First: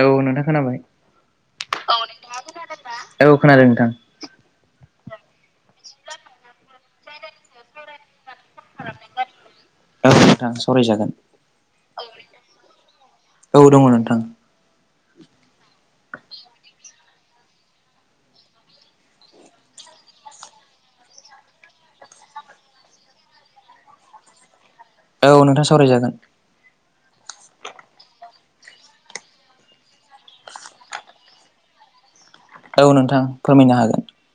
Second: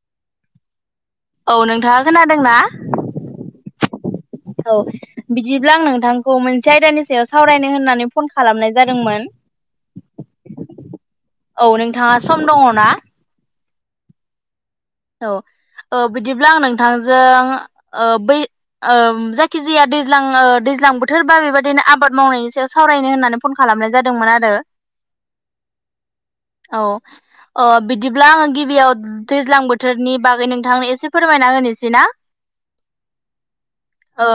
औ नोंथां खोनाबाय। औ नोंथाङा खोनादोंना? औ खोनादों नोंथां औ बिदिब्ला आं नोंथांखौ मोनसे आयदानि सायाव सावरायनो होननानै फन खालामनाय जादोंमोन। औ नोंथां सावरायजागोन औ नोंथाङा सम दङ ना? थां औ बिदिब्ला आं नोंथांजों ओ बै ओ जायखिजाया दैज्लां दैज्लां बोथोर बा बेबायदिनो आबाद मावनायनि सायाव सावरायनो होननानै फन खालाम लामनाय जादोंमोन आरो। औ नोंथां सावरायजागोन। अ बिदिब्ला आङो गिबियाव दैज्लां बो थोरनि बागै नोंथांनो एसे फोरमायना होनोसै ना। औ नोंथां फोरमायनो हागोन। ओ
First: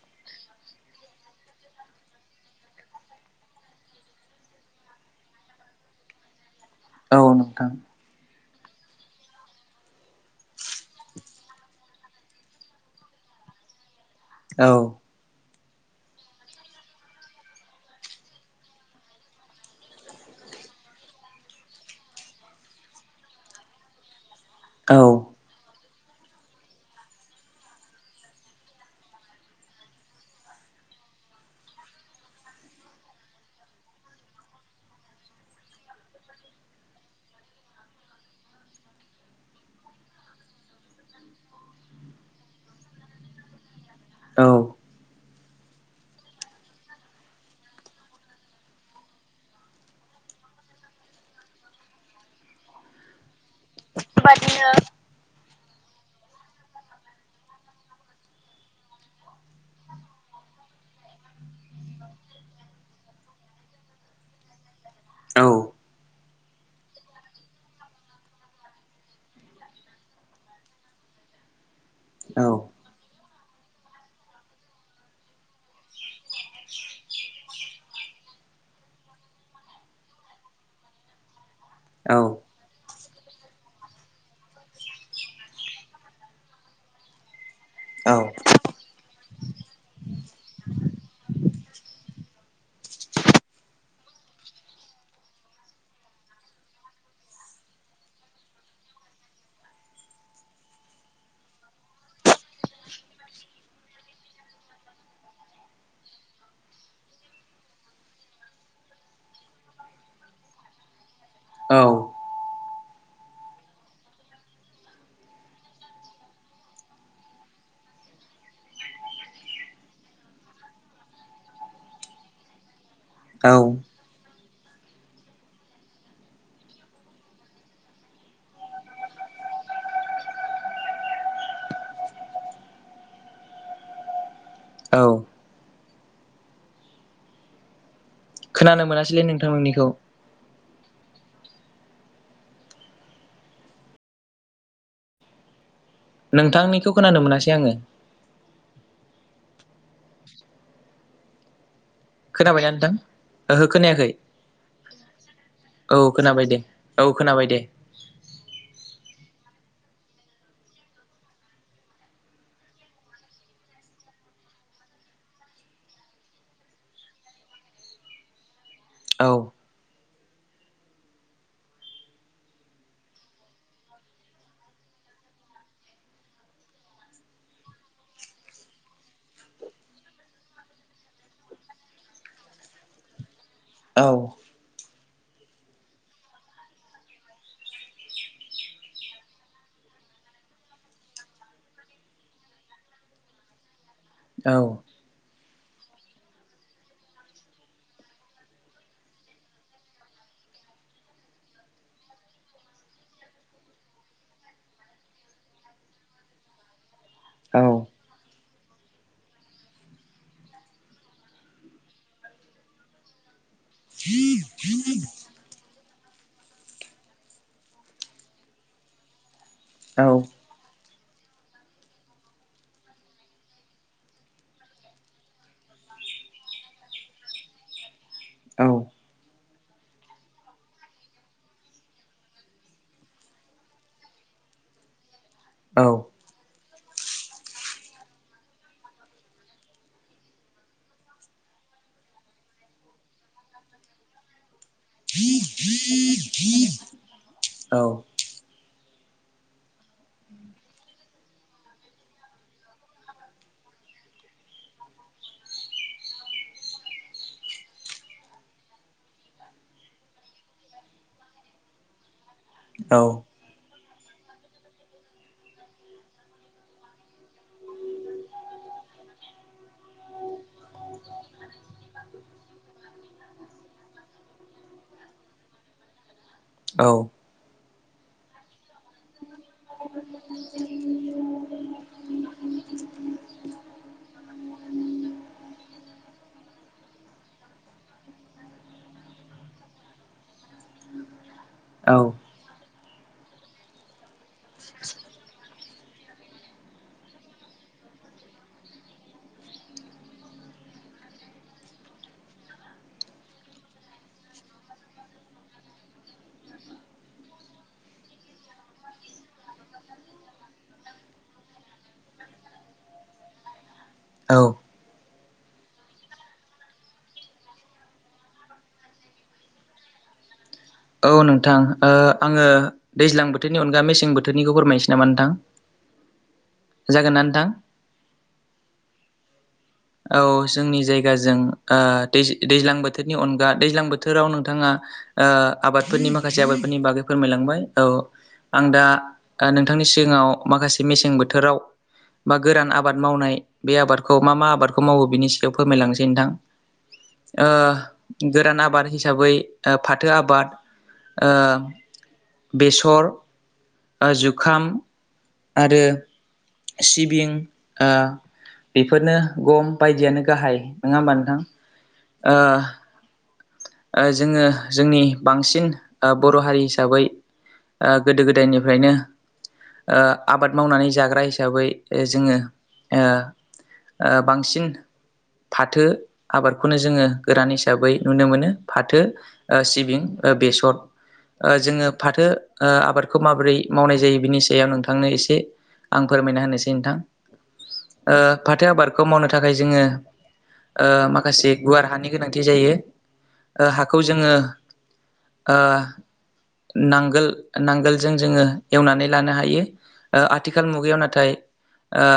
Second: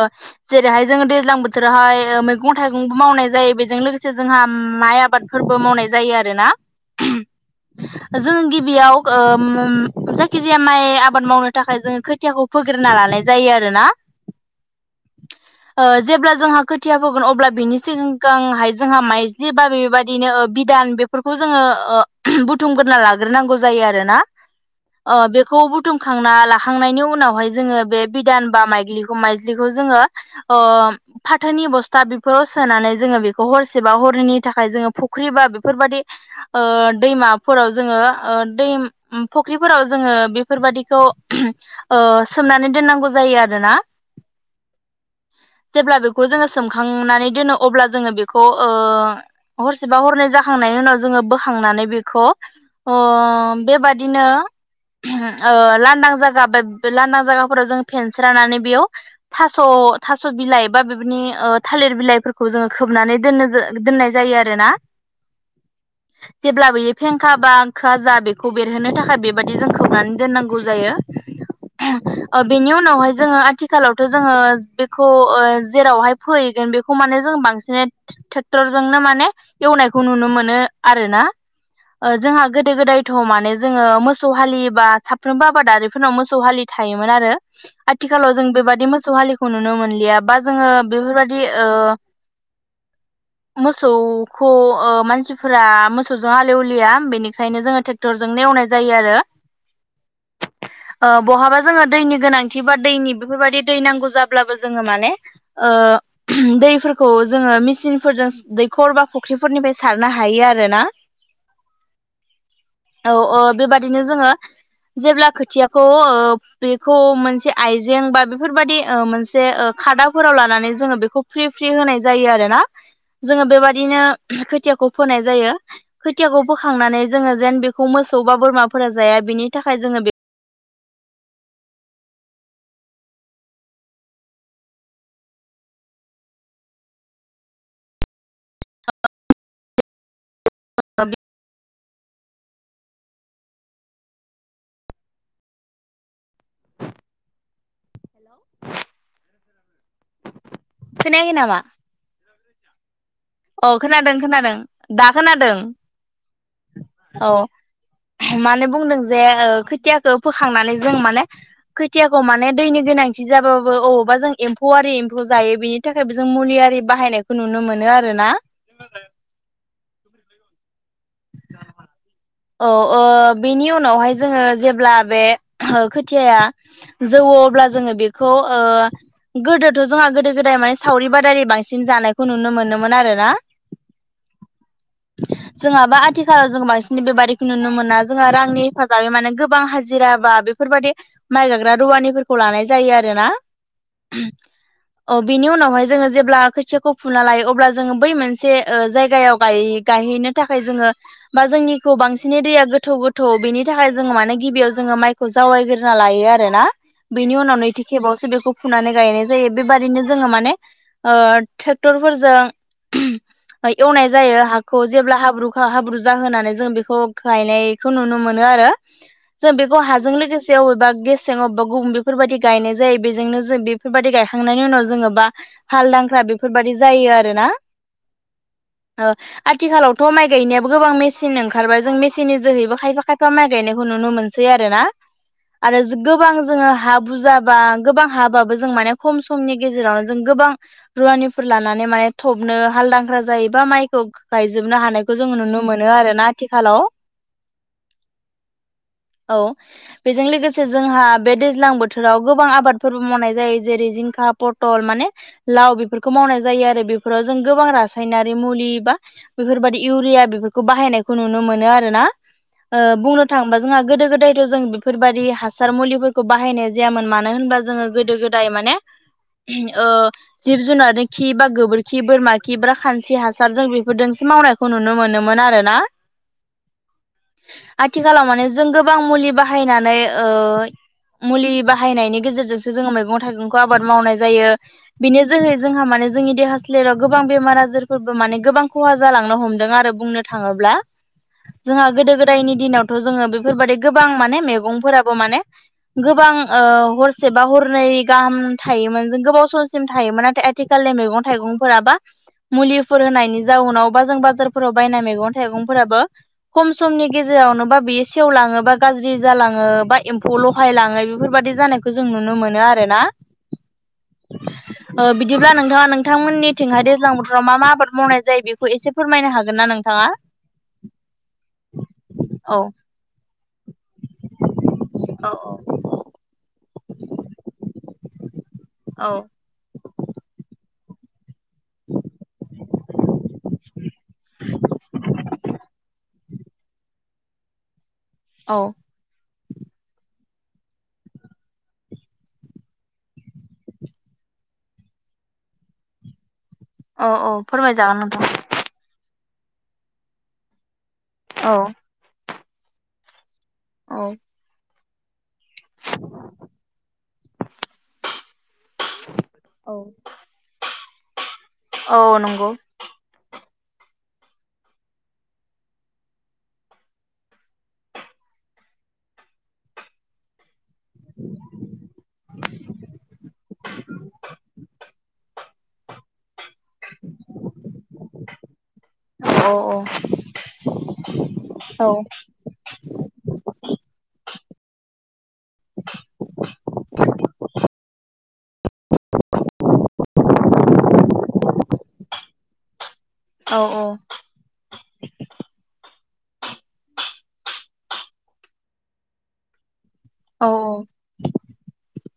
जेरैहाय जोङो दैज्लां बोथोरावहाय मैगं थाइगंबो मावनाय जायो बेजों लोगोसे जोंहा माइ आबादफोर बो मावनाय जायो आरो ना। औ नोंथां। बियाव ओम खिजाया माइ आबाद मावनो थाखाय जोङो खोथियाखौ फोग्रोनना लानाय जायो आरोना। औ। ओ जेब्ला जोंहा खोथिया होगोन अब्ला बिनि सिगगांहाय जोंहा माइज्लि बा बेबायदिनो बिदान बेफोरखौ जोङो बुथुमग्रोना लाग्रोनांगौ जायो आरोना। औ अ बेखौ बुथुम खांना लाखांनायनि उनावहाय जोङो बे बिदान बा माइग्लिखौ माइज्लिखौ जोङो ओ फाथोनि बस्था बेफोराव सोनानै जोङो बेखौ हरसेबा हरैनि थाखाय जोङो फुख्रि बा बेफोरबायदि ओ दैमाफोराव जोङो ओ दै फख्रि फोराव जोङो बेफोरबादिखौ ओ सोमनानै दोननांगौ जायो आरोना। औ जेब्ला बेखौ जोङो सोमखांनानै दोनो अब्ला जोङो बेखौ ओ हरसेबा हरनै जाखांनायनि उनाव जोङो बोखांनानै बेखौ ओ बेबा बादिनो ओ लांदां जायगा बे लांदां जायगाफोराव जों फेनस्रा नानै बेयाव थास' थास' बिलाइ बा बेबनि ओ थालिर बिलाइफोरखौ जोङो खोबनानै दोननो जो दोननाय जायो आरोना। औ जेब्ला बेयो फेंखा बा ओंखा जा बेखौ बेरहोनो थाखाय बे बायदि जों खावनानै दोननांगौ जायो। ओ औ बेनि उनावहाय जोङो आथिखालावथ' जोङो बेखौ ओ जेरावहाय फोयै गोन बेखौ माने जों बांसिन ट्रेक्टरजोंनो माने एवनायखौ नुनो मोनो आरो ना। ओ जोंहा गोदो गोदायथ' माने जोङो मो सौ हालि बा साफ्रोमबो आबादारिफोरनाव मोसौ हालि थायोमोन आरो। आथिलाव जों बेबादि मोसौ हारिखौ नुनो मोनलिया बा जोङो बेफोरबादि ओ मोसौखौ ओ मानसिफोरा मोसौजों आलेवलिया बेनिखायनो जोङो ट्रेक्टरजोंनो एवनाय जायो आरो। ओ बहाबा जोङो दैनि गोनांथि बा दैनि बेफोरबायदि दै नांगौ जाब्लाबो जोङो माने ओ दैफोरखौ जोङो मेसिनफोरजों दैखर बा फुख्रिफोरनिफ्राय सारनो हायो आरोना। [inaudible] औ औ औ बेबादिनो जोङो जेब्ला खोथियाखौ ओ बेखौ मोनसे आइजें बा बेफोरबायदि मोनसे ओ खादाफोराव लानानै जोङो बेखौ फ्रि फ्रि होनाय जायो आरो ना। जोङो औ बेबादिनो खोथियाखौ फोनाय जायो। खोथियाखौ फोखांनानै जोङो जेन बेखौ मोसौ बा बोरमा फोरा जाया बिनि थाखाय जोङो बे औ खोनानो मोनासैलै नोंथां नोंनिखौ [unintelligible] नोंथांनिखौ खोनानो मोनासै आङो। खोनायाखै नामा? खोनाबायना नोंथां? ओहो अ खोनायाखै खोनादों खोनादों दा खोनादों। औ खोनाबाय दे औ खोनाबाय दे मानो बुंदों जे ओ खोथिया खो फोखांनानै जों माने खोथियाखौ माने दैनि गोनांथि जाबाबो अबावबा जों एम्फौआरि एमफौ जायो बेनि थाखायबो जों मुलि आरि बाहायनायखौ नुनो मोनो आरोना। औ [inaudible] [inaudible] अ ओ बेनि उनावहाय जोङो जेब्ला बे खोथियाया जौवो अ ब्ला जोङो बेखौ ओ गोदोथ' जोंहा गोदो-गोदाय माने सावरि बादालि बांसिन जानायखौ नुनो मोनोमोन आरो ना। औ जोंहा बा आथिखालाव जोङो बांसिन बेबादिखौ नुनो मोना। जोंहा रांनि हेफाजाबै माने गोबां हाजिरा बा बे बेफोरबायदि माइ गाग्रा रुवानिफोरखौ लानाय जायो आरो ना। औ बिनि उनावहाय जोङो जेब्ला खोथियाखौ फुना लायो अब्ला जोङो बै मोनसे ओ जायगायाव गाय- गायहैनो थाखाय जोङो बा जोंनिखौ बांसिनै दैया गोथौ गोथौ बेनि थाखाय जोङो मानोे गिबियाव जोङो माइखौ जावायग्रोना लायो आरोना। बेनि उनाव औ नैथि खेबावसो बेखौ फुनानै गायनाय जायो। बेबादिनो जोङो माने ओ ट्रेक्टरजों ओ एवनाय जायो हाखौ। जेब्ला हाब्रु हाब्रु जाहोनानै जों बेखौ गायनायखौ नुनो मोनो आरो। जों बेखौ हाजों लोगोसे अबेबा गेस जों अबबा गुबुन बेफोरबायदि गायनाय जायो बेजोंनो जों बेफोरबायदि गायखांनायनि उनाव जोङोबा हाल दांख्रा बेफोरबायदि जायो आरोना औ ओ आथिखालाव थ' माइ गायनायाबो गोबां मेसिन ओंखारबाय जों मेसिननि जोहैबो खायफा खायफा माइ गायनायखौ नुनो मोनसै आरोना आरो जो गोबां जोङो [inaudible] हा बुजाबा गोबां हाबाबो जों माने खम समनि गेजेरावन जों गोबां रुवानिफोर लानानै बाय थबनो हालदांख्रा जायोबा मायखौ ग-गायज जोबनो हानायखौ जों नुनो मोनो आरोना आथिखालाव। औ औ बेजों लोगोसे जोंहा बे दैज्लां बोथोराव गोबां आबादफोरबो मावनाय जायो जेरै जिं खा, पटल माने लाव बेफोरखौ मावनाय जायो आरो बेफोराव जों गोबां रासायनारि मुलि बा बेफोरबादि इउरिया बेफोरखौ बाहायनायखौ नुनो मोनो आरोना। ओ औ बुंनो थाङोबा जोङा गोदो गोदायथ' जों बेफोरबादि हासार मुलिफोरखौ बाहायनाय जायामोन। मानो होनबा जोङो गोदो गोदाय माने ओ जिब जुनारनि खि बा गोबोरखि बोरमा खि ब्रा खानस्रि हासारजों बेफोरदों मावनायखौ नुनो मोनोमोन आरोना। औ आथिखालाव माने जों गोबां मुलि बाहायनानै ओ मुलि बाहायनायनि गेजेरजोंसो जोङो मैगं थाइगंखौ आबाद मावनाय जायो। बेनि जोहै जोंहा माने जोंनि देहा सो सोलेराव गोबां बेमार आजारफोरबो माने गोबां खहा जालांनो हमदों आरो बुंनो थाङोब्ला। जोंहा औ गोदो गोदायनि दिनावथ' जोङो बेफोरबादि गोबां माने मेगंफोराबो माने गोबां ओ हरसे बा हरनै गाहाम थायोमोन। जों गोबाव समसिम थायोमोन नाथाय आथि खालनि मैंगं थाइगंफोरा बा मुलिफोर होनायनि जाउनावबा जों बाजारफोराव बायनाय मैगं थाइगंफोराबो खम समनि गेजेरावनोबा बियो सेवलाङो बा गाज्रि जालाङो बा एम्फौ लहायलाङो बेफोरबा दि जानायखौ जों नुनो मोनो आरोना। औ ओ बिदिब्ला नोंथाङा नोंथांमोननिथिंहाय दैज्लां बोथोराव मा मा आबाद मावनाय जायो बेखौ एसे फोरमायनो हागोनना नोंथाङा? औ नोंथां ओ आङो औ दैज्लां बोथोरनि अनगा मेस सें बोथोरनिखौ फोरमायनसै नामा नोंथां? जागोनना नोंथां? औ औ जोंनि जायगाजों ओ दैज दैज्लां बोथोरनि अनगा दैज्लां बोथोराव नोंथाङा ओ आबादफोरनि माख खासे आबादफोरनि बागै फोरमायलांबाय। औ औ आं दा ओ नोंथांनि सिगाङाव मासे मसें बोथोराव बा गोरान आबाद मावनाय बे आबादखौ मा मा आबाद खौ मावो बिनि सिगाव फोरमायलांसै नोंथां औ फोरमायजागोन नोंथां गोरान आबाद हिसाबै ओ फाथो आबाद ओ औ बेसर ओ औ जुखाम आरो सिबिं आ बेफोरनो गम बायदियानो गाहाय नोङा ओमबा नोंथां? औ ओ नंगौ। ओ जोङो जोंनि बांसिन ओ बर' हारि हिसाबै ओ गोदो गोदायनिफ्रायनो ओ आबाद मावनानै जाग्रा हिसाबै ओ जोङो ओ ओ बांसिन फाथो आबादखौनो जोङो गोरान हिसाबै नुनो मोनो। फाथो औ ओ औ सिबिं ओ बेसर ओ औ जोङो फाथो ओ आबादखौ माबोरै मावनाय जायो बिनि सायाव नोंथांनो एसे आं फोरमायना होनोसै नोंथां। ओ फाथो आबादखौ मावनो थाखाय जोङो ओ माखासे गुवार हानि गोनांथि जायो। औ ओ हाखौ जोङो ओ नांगोल नांगोलजों जोङो एवनानै लानो हायो। ओ औ आथिखाल मुगायाव नाथाय ओ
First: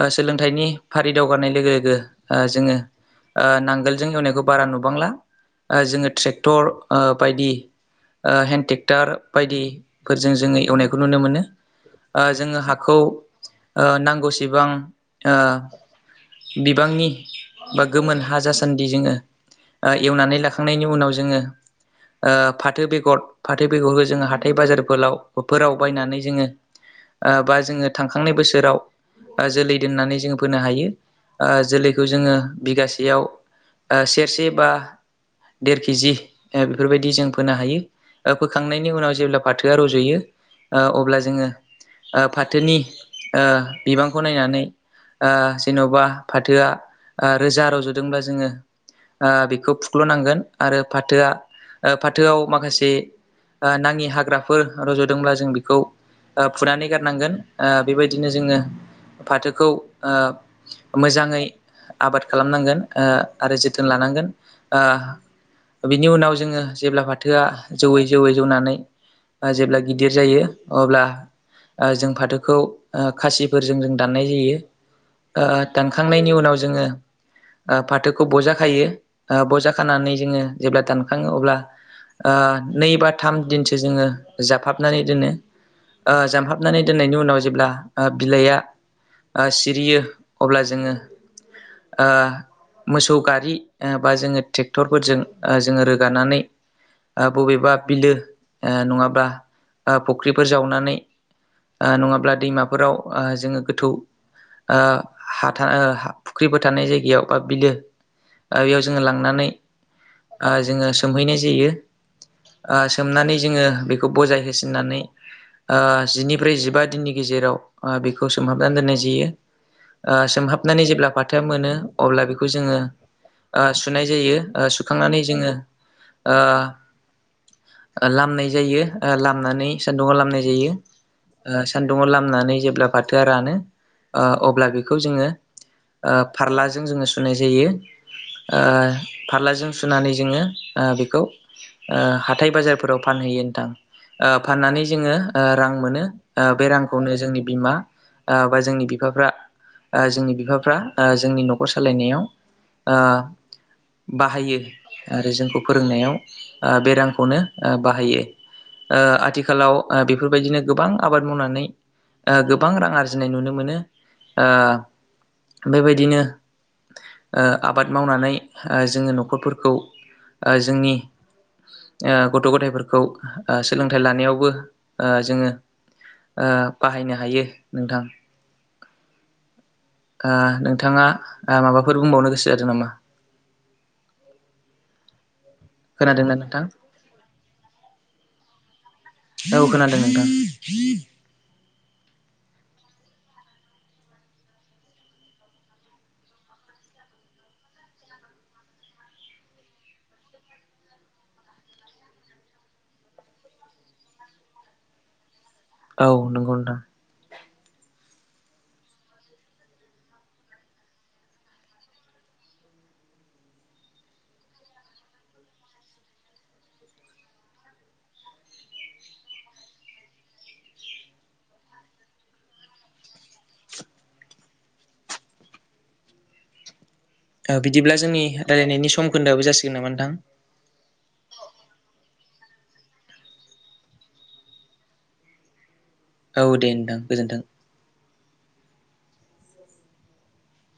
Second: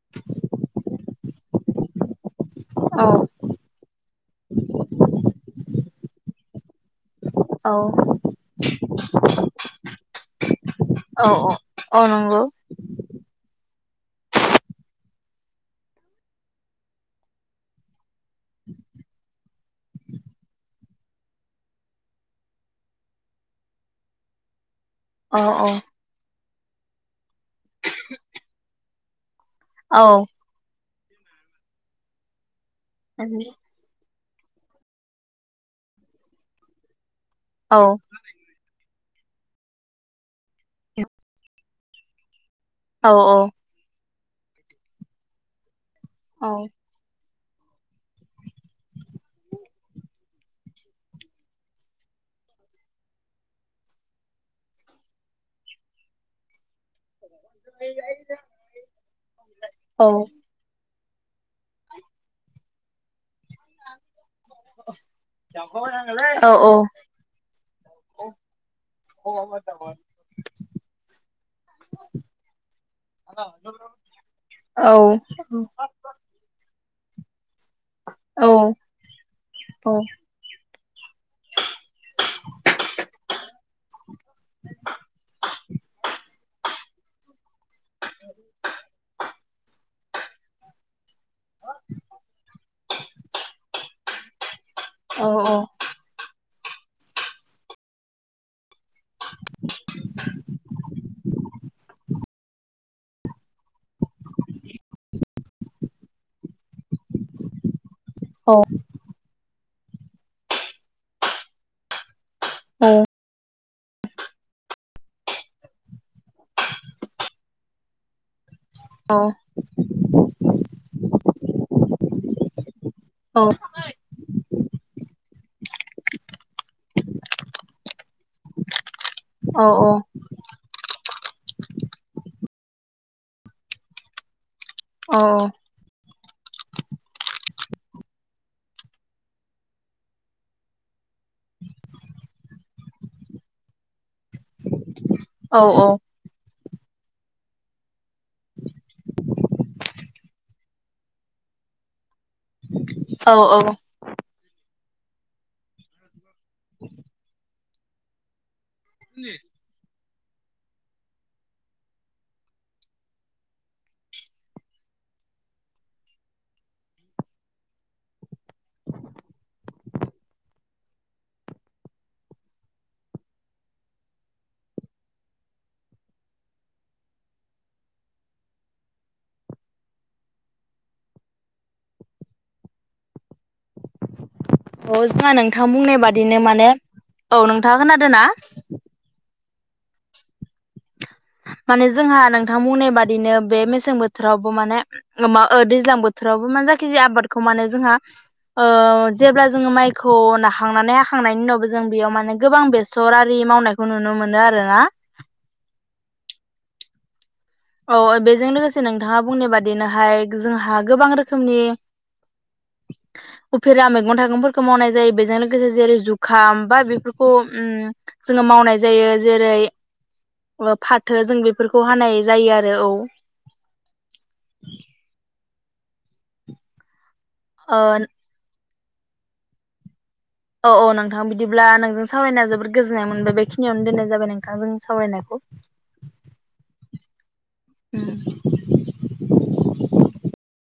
ओ सोलोंथाइनि फारि दावगानाय लोगो लोगो ओ जोङो ओ नांगोलजों एवनायखौ बारा नुबांला। ओ जोङो ट्रेक्टर ओ बायदि औ ओ हेन्द ट्रेक्टर बायदिफोरजों जोङो एवनायखौ नुनो मोनो। औ औ ओ नंगौ जोङो हाखौ ओ नांगौसेबां ओ बिबांनि बा गोमोन हा जासान्दि जोङो। ओ एवनानै लाखांनायनि उनाव जोङो। ओ फाथो बेगर फाथो बेगरखौ जोङो हाथाइ बाजार फोलाव औ औ फोराव बायनानै जोङो ओ बा जोङो थांखांनाय बोसोराव जोलै औ दोननानै जोंङो फोनो हायो जोलैखौ जोङो औ बिगासेयाव ओ सेरसे बा देर केजि बेफोरबायदि जों फोनो हायो फोखांनायनि उनाव जेब्ला फाथोआ रज'यो ओ अब्ला जोङो ओ फाथोनि ओ बिबांखौ नायनानै ओ जेनबा फाथोआ ओ रोजा रावजदोंब्ला जोङो ओ बेखौ फुख्लनांगोन आरो फाथोआ फाथोआव माखासे नाङि हाग्राफोर रजदोंब्ला जों बेखौ फुनानै गारनांगोन ओ बेबायदिनो जोङो फाथोखौ ओ मोजाङै आबाद खालामनांगोन ओ आरो जोथोन लानांगोन ओ बिनि उनाव जोङो जेब्ला फाथोआ जौयै जौयै जौनानै जेब्ला गिदिर जायो अब्ला ओ जों फाथोखौ खासिफोरजों जों दाननाय जायो। ओ दानखांनायनि उनाव जोङो ओ फाथोखौ बजा खायो बजा खानानै जोङो जेब्ला दानखाङो अब्ला ओ नै बा थाम दिनसो जोङो जाबफहाबनानै दोनो जाबहाब नानै दोननायनि उनाव जेब्ला बिलाइआ सिरियो अब्ला जोङो ओ मोसौ गारि बा जोङो ट्रेक्टरफोरजों औ जोङो रोगानानै ओ बबेबा बिलो ओ नङाब्ला ओ फुख्रिफोर जावनानै ओ नङाब्ला दैमाफोराव ओ जोङो गोथौ ओ हाथा ओ हा फुख्रिबो थानाय जायगायाव आ बिलो बेयाव जोङो लांनानै ओ जोङो सोमहैनाय जायो। ओ सोमनानै जोङो बेखौ बजाय होसिननानै ओ जिनिफ्राय जिबा दिननि गेजेराव ओ बेखौ सोमहाबनानै दोननाय जायो सोमहाबनानै जेब्ला फाथोआ मोनो अब्ला बेखौ जोङो ओ सुनाय जायो। आ सुखांनानै जोङो ओ लामनाय जायो। ओ लामनानै सान्दुंङाव लामनाय जायो। सान्दुङाव लामनानै जेब्ला फाथोआ रानो ओ अब्ला बि खौ जोङो ओ फारलाजों जोङो सुनाय जायो। ओ फारलाजों सुनानै जोङो ओ बेखौ ओ हाथाय बाजारफोराव फानहैयो नोंथां ओ फाननानै जोङो ओ रां मोनो ओ बे रांखौनो जोंनि बिमा ओ बा जोंनि बिफाफ्रा ओ जोंनि बिफाफ्रा ओ जोंनि न'खर सालायनायाव ओ औ औ बाहायो आरो जोंखौ फोरोंनायाव ओ बे रांखौनो ओ बाहायो। ओ आथिखालाव ओ बेफोरबायदिनो गोबां आबाद मावनानै ओ गोबां रां आरजिनाय नुनो मोनो ओ बेबायदिनो ओ आबाद मावनानै ओ जोङो नखरफोरखौ ओ जोंनि ओ गथ' गथायफोरखौ ओ सोलोंथाइ लानायावबो ओ जोङो ओ बाहायनो हायो नोंथां ओ नोंथाङा माबाफोर बुंबावनो गोसो जादों नामा औ [unintelligible] नोंथां बुंनाय खोनादोंना बादिनो नोंथां माने औ नोंथाङा खोनादों ना? औ खोनादों नोंथां माने जोंहा नोंथां बुंनाय बादिनो बे मेसें बोथोरावबो माने मा ओ दैज्लां बोथोरावबो मा जा खिजाया आबादखौ माने जोंहा ओ जेब्ला जोङो माइखौ नाखांनानै हाखांनायनि उनावबो जों बेयाव माने गोबां बेसर आरि मावनायखौ नुनो मोनो आरोना। औ नंगौ नोंथां औ बेजों लोगोसे नोंथाङा बुंनाय बादिनोहाय जोंहा गोबां रोखोमनि [inaudible] उफेरा मैगं थाइगंफोरखौ मावनाय जायो बेजों लोगोसे जेरै जुखाम बा बेफोरखौ उम जोङो मावनाय जायो जेरै- फाथो जों बेफोरखौ हानाय जायो आरो औ ओ बिदिब्ला जोंनि रायलायनायनि सम खोन्दोआबो जासिगोन नामा नोंथां? औ औ नोंथां बिदिब्ला नोंजों सावरायना जोबोद गोजोननाय मोनबाय बेखिनियावनो दोननाय जाबाय नोंथांजों सावरायनायखौ। [inaudible] औ दे नोंथां गोजोनथों उम [inaudible]